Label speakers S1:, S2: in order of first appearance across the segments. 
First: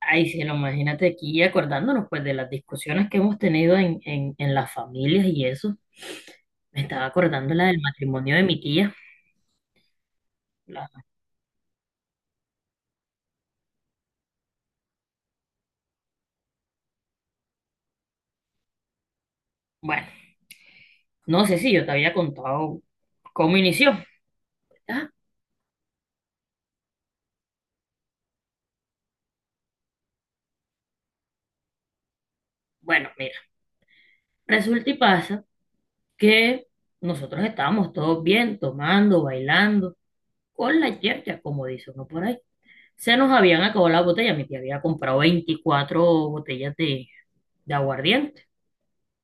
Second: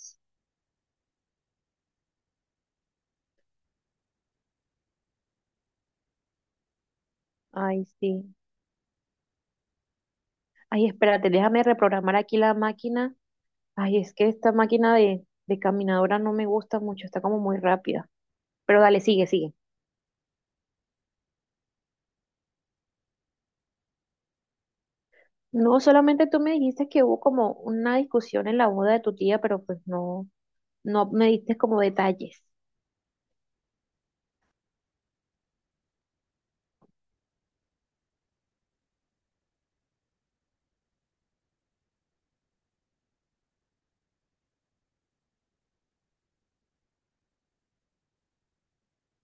S1: Ay, sí, no, imagínate aquí acordándonos pues de las discusiones que hemos tenido en las familias y eso. Me estaba acordando la del
S2: Ay, sí.
S1: matrimonio de mi tía.
S2: Ay,
S1: La-
S2: espérate, déjame reprogramar aquí la máquina. Ay, es que esta máquina de caminadora no me gusta mucho, está como muy rápida. Pero dale, sigue, sigue.
S1: bueno, no sé si yo te había contado cómo inició. Ah,
S2: No, solamente tú me dijiste que hubo como una discusión en la boda de tu tía, pero pues no, no me diste como detalles.
S1: bueno, mira, resulta y pasa que nosotros estábamos todos bien, tomando, bailando, con la yerja, como dice uno por ahí. Se nos habían acabado las botellas. Mi tía había comprado 24 botellas de aguardiente,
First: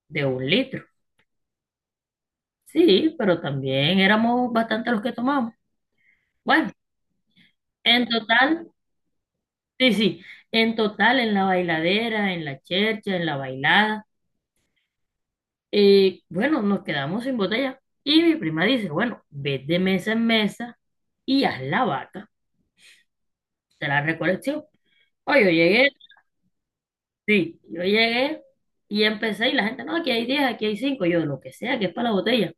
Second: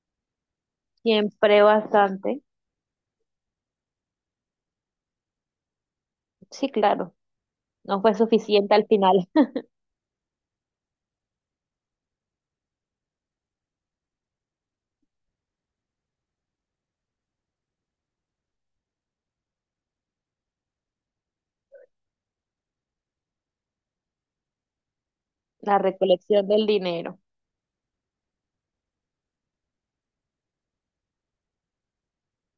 S1: de un litro.
S2: Siempre bastante.
S1: Sí, pero también éramos bastante los que tomamos.
S2: Sí,
S1: Bueno,
S2: claro. No
S1: en
S2: fue
S1: total,
S2: suficiente al final.
S1: sí, sí, en total, en la bailadera, en la chercha, en la bailada, bueno, nos quedamos sin botella. Y mi prima dice, bueno, ve de mesa en mesa y haz la vaca de la recolección. Oye, yo
S2: La
S1: llegué,
S2: recolección del dinero.
S1: sí, yo llegué y empecé y la gente, no, aquí hay 10, aquí hay 5, yo lo que sea, que es para la botella.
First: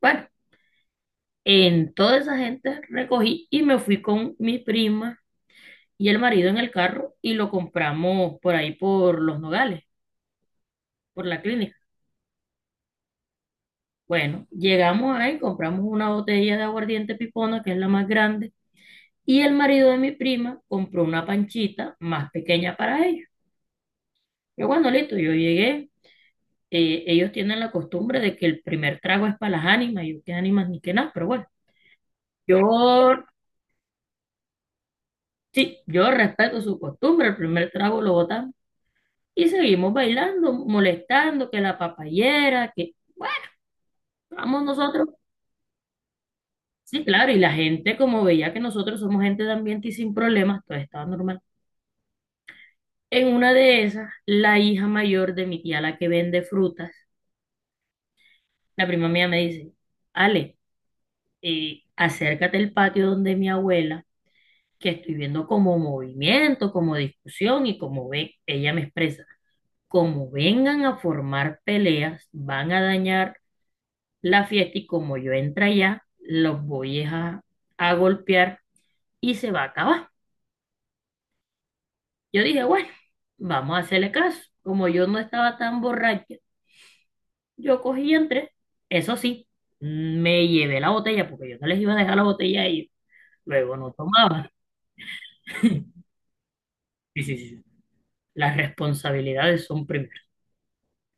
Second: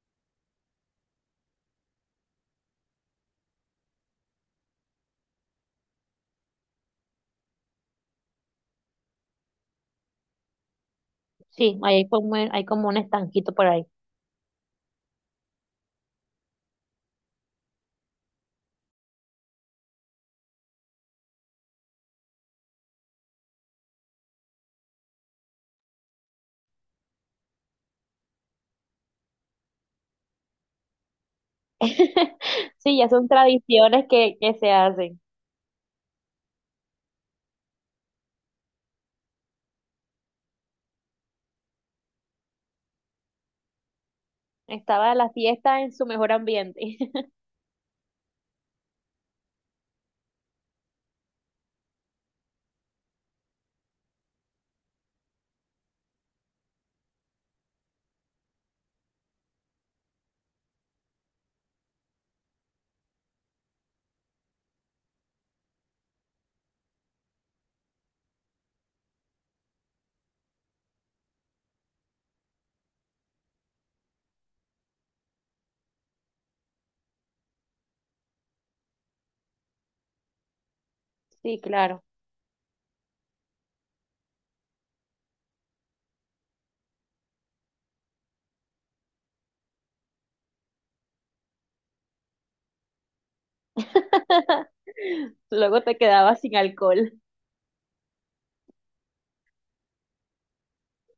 S1: Bueno, en toda esa gente recogí y me fui con mi prima y el marido en el carro y lo compramos por ahí por Los Nogales, por la clínica.
S2: Sí, hay como un estanquito por ahí.
S1: Bueno, llegamos ahí, compramos una botella de aguardiente pipona, que es la más grande, y el marido de mi prima compró una panchita más pequeña para ellos. Yo cuando listo, yo llegué, ellos tienen la costumbre de que el primer trago es para las ánimas, yo qué ánimas ni qué nada, pero bueno, yo
S2: Sí, ya son tradiciones que se hacen.
S1: sí, yo respeto su costumbre, el primer trago lo botamos y seguimos bailando, molestando, que la papayera, que bueno, vamos nosotros.
S2: Estaba la fiesta en su mejor ambiente.
S1: Sí, claro, y la gente, como veía que nosotros somos gente de ambiente y sin problemas, todo estaba normal. En una de esas, la hija mayor de mi tía, la que vende frutas, la prima mía me dice, Ale, acércate al patio donde mi abuela, que estoy viendo como movimiento, como discusión y como ve, ella me expresa, como vengan a formar peleas, van a dañar la fiesta y como yo entra allá, los voy es a golpear y se va a acabar.
S2: Sí, claro.
S1: Yo dije, bueno, vamos a hacerle caso. Como yo no estaba tan borracha, yo cogí y entré. Eso sí, me llevé la botella porque yo no les iba a dejar la botella a ellos. Luego no tomaba.
S2: Luego te quedabas sin alcohol.
S1: Sí, sí, sí. Sí. Las responsabilidades son primero.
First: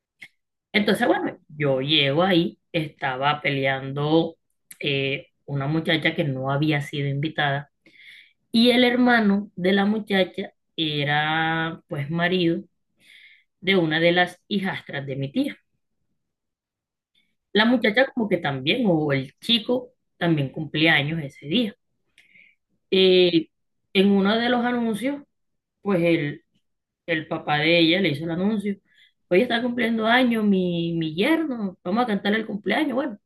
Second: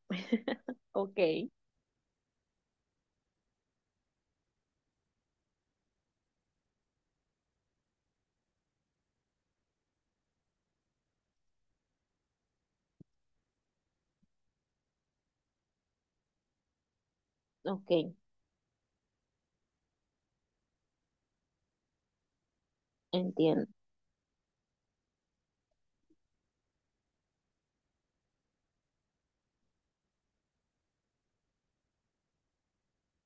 S1: Entonces, bueno,
S2: Ok,
S1: yo llego ahí, estaba peleando una muchacha que no había sido invitada y el hermano de la muchacha era pues marido de una de las hijastras de mi tía. La
S2: ok,
S1: muchacha como que también, o el chico también cumplía años ese día. Eh,
S2: entiendo.
S1: en uno de los anuncios, pues el papá de ella le hizo el anuncio. Hoy está cumpliendo años mi yerno, vamos a cantarle el cumpleaños. Bueno,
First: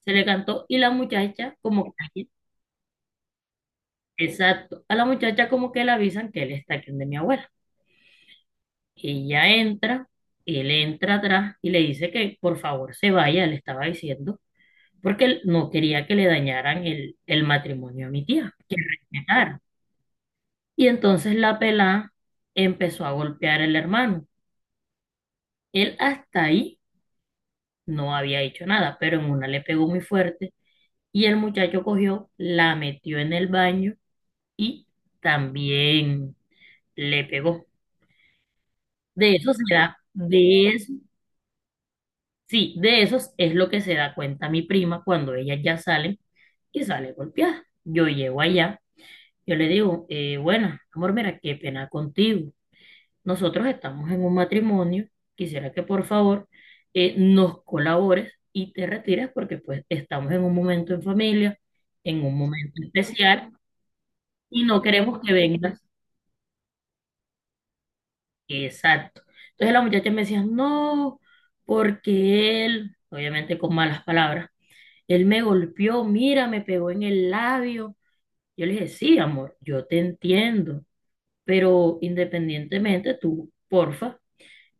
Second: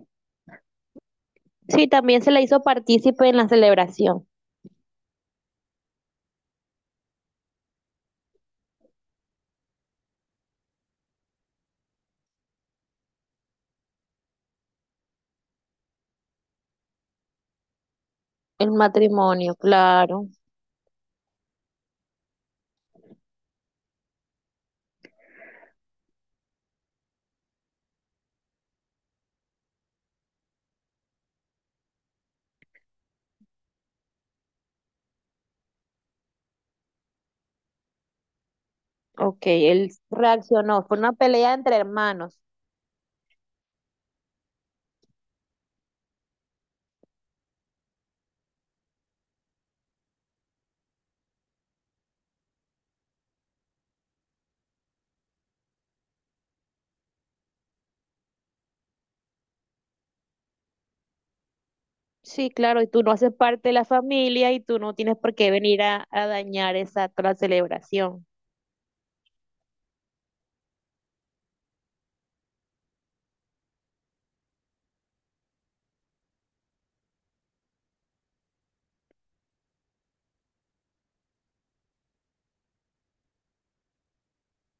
S1: se le cantó y la muchacha
S2: Sí,
S1: como
S2: también
S1: que,
S2: se le hizo partícipe en la celebración.
S1: exacto, a la muchacha como que le avisan que él está aquí donde mi abuela. Ella entra, él entra atrás y le dice que por favor se vaya, le estaba diciendo, porque él no quería que le dañaran el matrimonio a mi tía,
S2: El
S1: que
S2: matrimonio,
S1: respetar.
S2: claro.
S1: Y entonces la pelá empezó a golpear al hermano. Él hasta ahí no había hecho nada, pero en una le pegó muy fuerte y el muchacho cogió, la metió en el baño y también le pegó. De
S2: Ok,
S1: eso se
S2: él
S1: da, de
S2: reaccionó.
S1: eso,
S2: Fue una pelea entre hermanos.
S1: Sí, de eso es lo que se da cuenta mi prima cuando ellas ya salen y sale golpeada. Yo llego allá. Yo le digo, bueno, amor, mira, qué pena contigo. Nosotros estamos en un matrimonio. Quisiera que por favor, nos colabores y te retires porque pues estamos en un momento en familia, en un
S2: Sí,
S1: momento
S2: claro, y tú no haces
S1: especial
S2: parte de la familia y
S1: y
S2: tú
S1: no
S2: no tienes
S1: queremos que
S2: por qué
S1: vengas.
S2: venir a dañar esa toda la celebración.
S1: Exacto. Entonces la muchacha me decía, no, porque él, obviamente con malas palabras, él me golpeó, mira, me pegó en el labio. Yo le dije, sí, amor, yo te entiendo. Pero independientemente, tú, porfa,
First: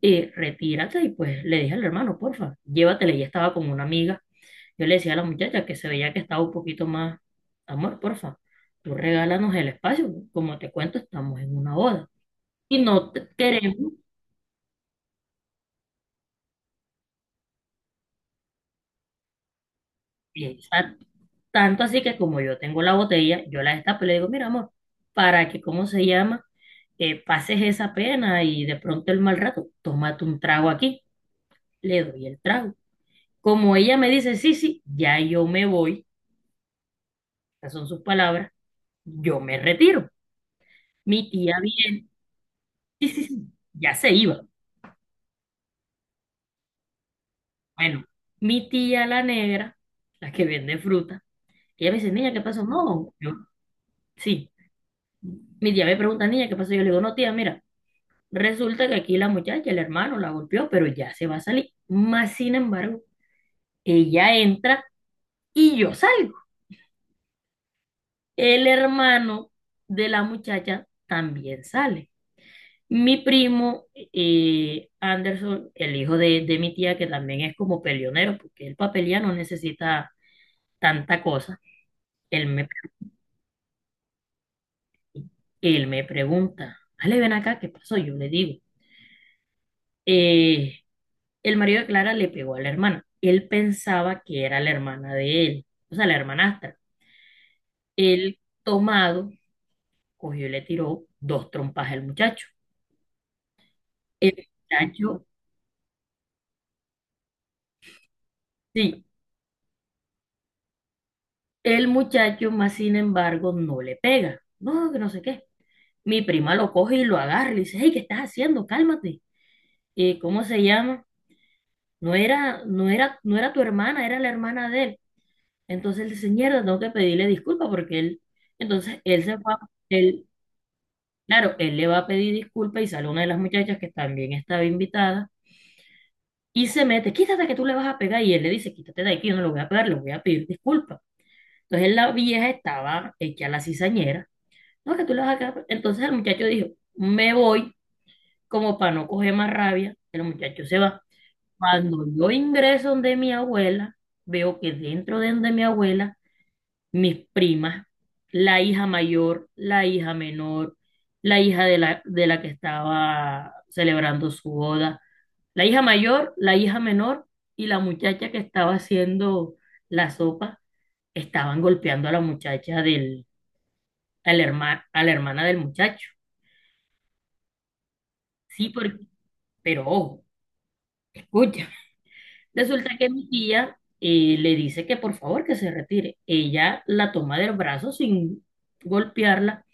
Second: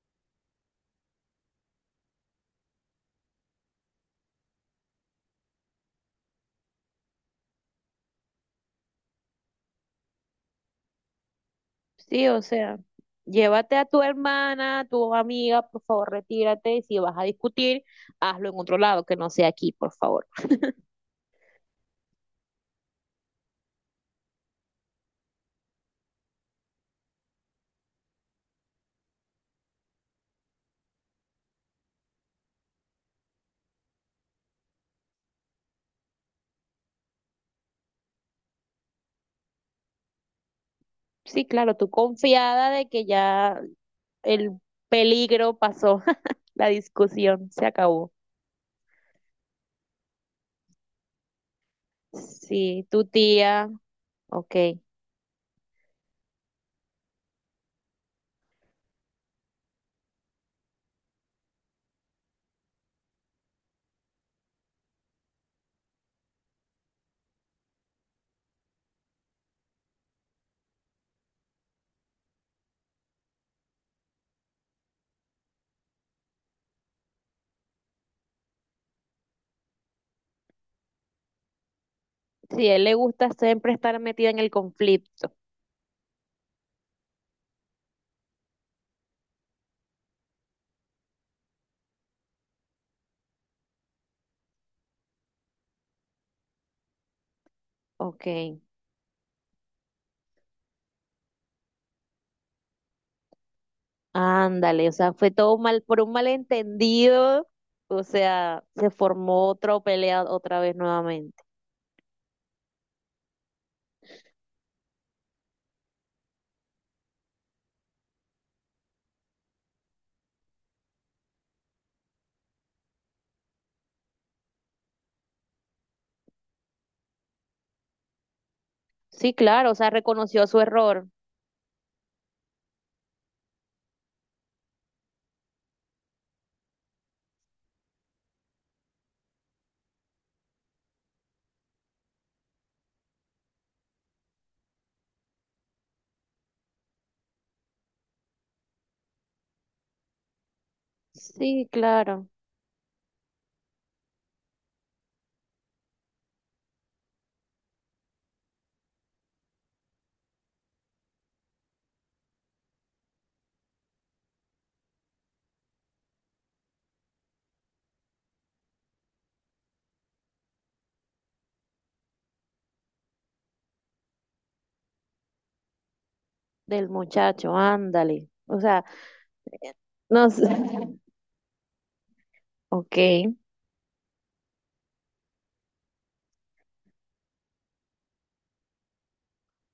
S1: retírate y pues le dije al hermano, porfa, llévatela. Ella estaba con una amiga. Yo le decía a la muchacha que se veía que estaba un poquito más, amor, porfa, tú regálanos el espacio. Como te cuento, estamos en una boda.
S2: Sí, o sea,
S1: Y no te
S2: llévate a
S1: queremos,
S2: tu hermana, a tu amiga, por favor, retírate. Y si vas a discutir, hazlo en otro lado, que no sea aquí, por favor.
S1: exacto. Tanto así que como yo tengo la botella, yo la destapo y le digo, mira, amor, para que, ¿cómo se llama? Pases esa pena y de pronto el mal rato, tómate un trago aquí. Le doy el trago. Como ella me dice, sí, sí, ya yo me voy, estas son sus palabras, yo me retiro. Mi
S2: Sí,
S1: tía
S2: claro, tú
S1: viene,
S2: confiada de que
S1: sí, sí, sí,
S2: ya
S1: ya se iba.
S2: el peligro pasó, la discusión se
S1: Bueno,
S2: acabó.
S1: mi tía la negra, la que vende fruta, ella me dice, niña, ¿qué pasó?
S2: Sí, tu
S1: No, yo,
S2: tía,
S1: sí.
S2: ok.
S1: Mi tía me pregunta, niña, ¿qué pasó? Yo le digo, no, tía, mira, resulta que aquí la muchacha, el hermano, la golpeó, pero ya se va a salir. Más sin embargo, ella entra y yo salgo. El hermano de la muchacha también sale. Mi primo, Anderson, el hijo de mi tía, que también es como peleonero, porque él para pelear no necesita tanta cosa, él
S2: Si
S1: me,
S2: a él le gusta siempre estar metido en el conflicto.
S1: él me pregunta, Ale, ven acá, ¿qué pasó? Yo le digo, eh, el marido de Clara le pegó a la hermana. Él pensaba que era la hermana de él, o sea, la hermanastra.
S2: Ok,
S1: Él, tomado, cogió y le tiró dos trompas al muchacho. El
S2: ándale, o sea,
S1: muchacho,
S2: fue todo mal, por un malentendido, o sea, se
S1: sí,
S2: formó otra pelea otra vez nuevamente.
S1: el muchacho más sin embargo no le pega. No, que no sé qué. Mi prima lo coge y lo agarra y le dice, hey, ¿qué estás haciendo? Cálmate. ¿Y cómo se llama? No era, no era, no era tu hermana, era la hermana de él. Entonces él dice, mierda, tengo que pedirle disculpas porque él, entonces él
S2: Sí,
S1: se va,
S2: claro, o sea,
S1: él,
S2: reconoció su error.
S1: claro, él le va a pedir disculpas y sale una de las muchachas que también estaba invitada y se mete, quítate que tú le vas a pegar y él le dice, quítate de aquí, yo no lo voy a pegar, le voy a pedir disculpas. Entonces la vieja estaba hecha la cizañera, no, que tú le vas a pegar. Entonces el muchacho dijo, me voy como para no coger más rabia. El muchacho se va.
S2: Sí,
S1: Cuando
S2: claro,
S1: yo ingreso donde mi abuela, veo que dentro de donde mi abuela, mis primas, la hija mayor, la hija menor, la hija de la, que estaba celebrando su boda, la hija mayor, la hija menor y la muchacha que estaba haciendo la sopa, estaban golpeando a la muchacha a la hermana del muchacho.
S2: del muchacho, ándale. O
S1: Sí,
S2: sea,
S1: porque,
S2: eh,
S1: pero ojo,
S2: no sé.
S1: escucha. Resulta
S2: Ok,
S1: que mi tía, le dice que por favor que se retire. Ella la toma del brazo sin golpearla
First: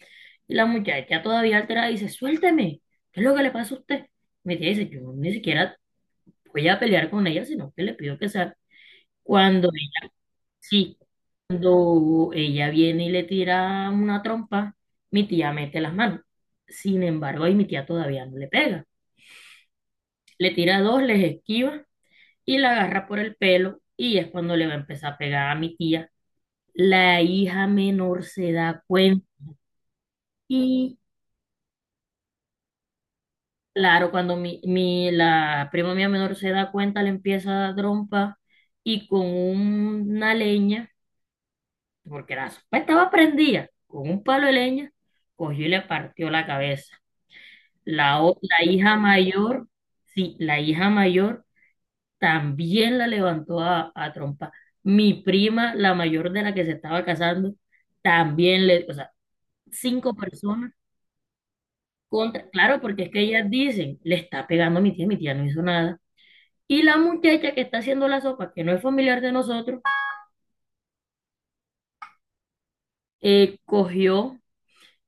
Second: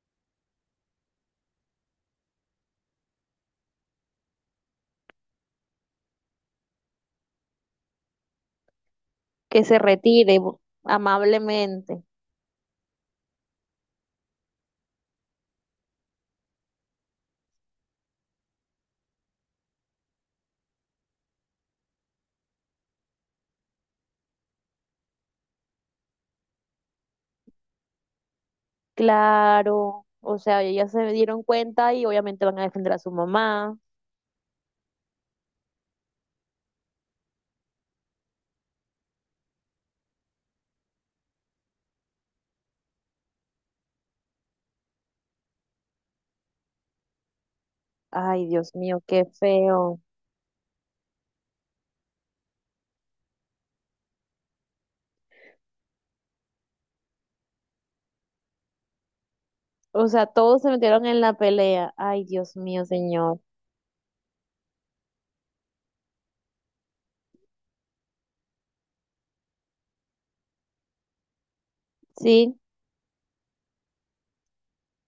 S1: y la muchacha todavía alterada dice, suélteme, ¿qué es lo que le pasa a usted? Mi tía dice, yo ni siquiera voy a pelear con ella, sino que le pido que salga.
S2: que
S1: Cuando
S2: se
S1: ella,
S2: retire bu-
S1: sí,
S2: amablemente.
S1: cuando ella viene y le tira una trompa, mi tía mete las manos. Sin embargo, ahí mi tía todavía no le pega. Le tira dos, les esquiva y la agarra por el pelo y es cuando le va a empezar a pegar a mi tía. La hija menor se da cuenta
S2: Claro, o sea, ellas
S1: y
S2: se dieron cuenta y obviamente van a defender a su mamá.
S1: claro, cuando la prima mía menor se da cuenta, le empieza a dar trompa y con una leña, porque la sopa estaba prendida, con un palo de leña, cogió y le partió la cabeza.
S2: Ay,
S1: La
S2: Dios
S1: hija
S2: mío, qué
S1: mayor,
S2: feo.
S1: sí, la hija mayor también la levantó a trompa. Mi prima, la mayor de la que se estaba casando, también le, o sea,
S2: O
S1: cinco
S2: sea, todos se
S1: personas
S2: metieron en la pelea. Ay,
S1: contra,
S2: Dios
S1: claro,
S2: mío,
S1: porque es que
S2: señor.
S1: ellas dicen, le está pegando a mi tía no hizo nada. Y la muchacha que está haciendo la sopa, que no es familiar de nosotros,
S2: Sí,
S1: cogió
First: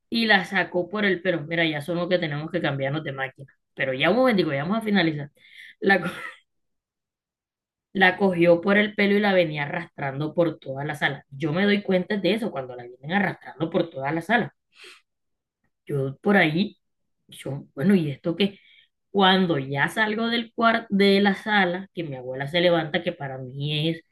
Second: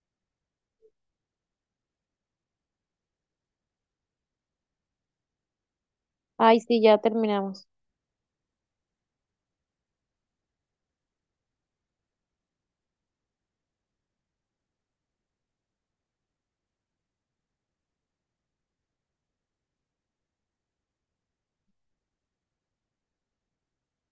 S1: y la sacó por el pelo. Mira, ya son los que tenemos que cambiarnos de máquina. Pero ya un momentico, ya vamos a finalizar. La, co-
S2: ay, sí, ya terminamos.
S1: la cogió por el pelo y la venía arrastrando por toda la sala. Yo me doy cuenta de eso cuando la vienen arrastrando por toda la sala. Yo por ahí, yo, bueno, ¿y esto qué? Cuando ya salgo del cuarto de la sala, que mi abuela se levanta, que para mí es,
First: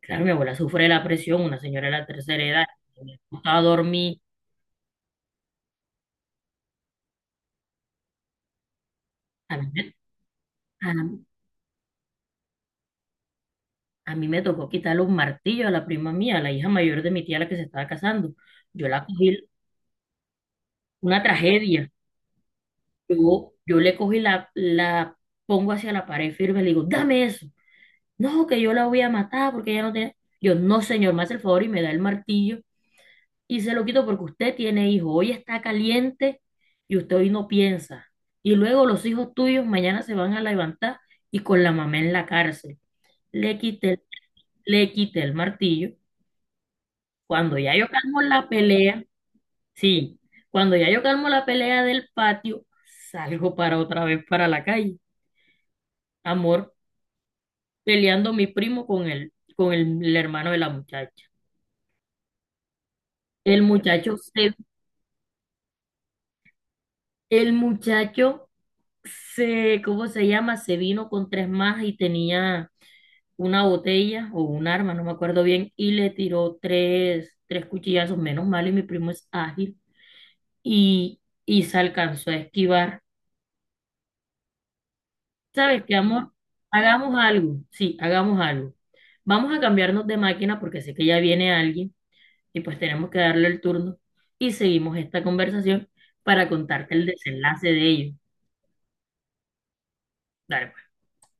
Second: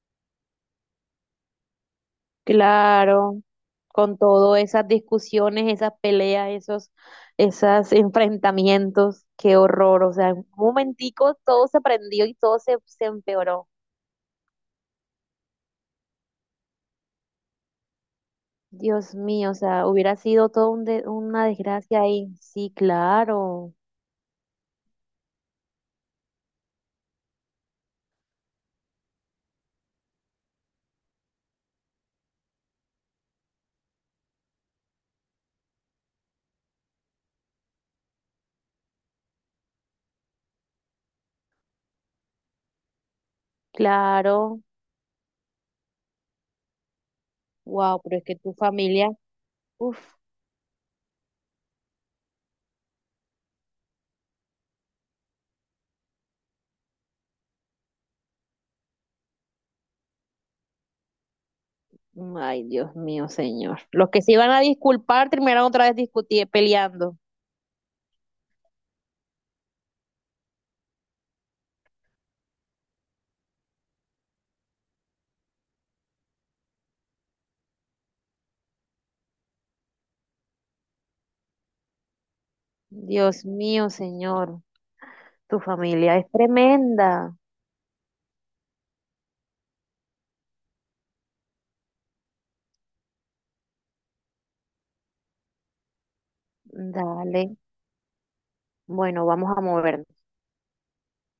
S1: claro, mi abuela sufre de la presión, una señora de la tercera edad, le
S2: Claro,
S1: gustaba
S2: con
S1: dormir.
S2: todas esas discusiones, esas peleas, esos enfrentamientos, qué
S1: A mí, me-
S2: horror. O sea, en un
S1: a,
S2: momentico todo se prendió y todo se empeoró.
S1: a mí me tocó quitarle un martillo a la prima mía, a la hija mayor de mi tía, la que se estaba casando. Yo la
S2: Dios
S1: cogí,
S2: mío, o sea, hubiera sido todo un de-
S1: una
S2: una
S1: tragedia.
S2: desgracia ahí. Sí,
S1: Yo,
S2: claro.
S1: yo le cogí la, pongo hacia la pared firme, le digo, dame eso. No, que yo la voy a matar porque ella no tiene. Yo, no, señor, me hace el favor y me da el martillo y se lo quito porque usted tiene hijos. Hoy está caliente y usted hoy no piensa. Y luego los hijos tuyos mañana se van a levantar y con la mamá en la cárcel. Le quité,
S2: Claro,
S1: le quité el martillo. Cuando ya yo
S2: wow, pero
S1: calmo
S2: es que
S1: la
S2: tu
S1: pelea,
S2: familia, uff,
S1: sí, cuando ya yo calmo la pelea del patio, salgo para otra vez para la calle. Amor, peleando mi primo con el hermano de la muchacha.
S2: ay Dios mío,
S1: El
S2: señor. Los
S1: muchacho
S2: que se iban
S1: se,
S2: a disculpar terminaron otra vez discutiendo, peleando.
S1: el muchacho se, ¿cómo se llama? Se vino con tres más y tenía una botella o un arma, no me acuerdo bien, y le tiró tres cuchillazos, menos mal, y mi primo es ágil, y se alcanzó a esquivar.
S2: Dios mío, señor, tu
S1: ¿Sabes qué,
S2: familia es
S1: amor? Hagamos
S2: tremenda.
S1: algo, sí, hagamos algo. Vamos a cambiarnos de máquina porque sé que ya viene alguien y pues tenemos que darle el turno y seguimos esta conversación para contarte el
S2: Dale,
S1: desenlace de ello.
S2: bueno, vamos a movernos.
S1: Dale, pues.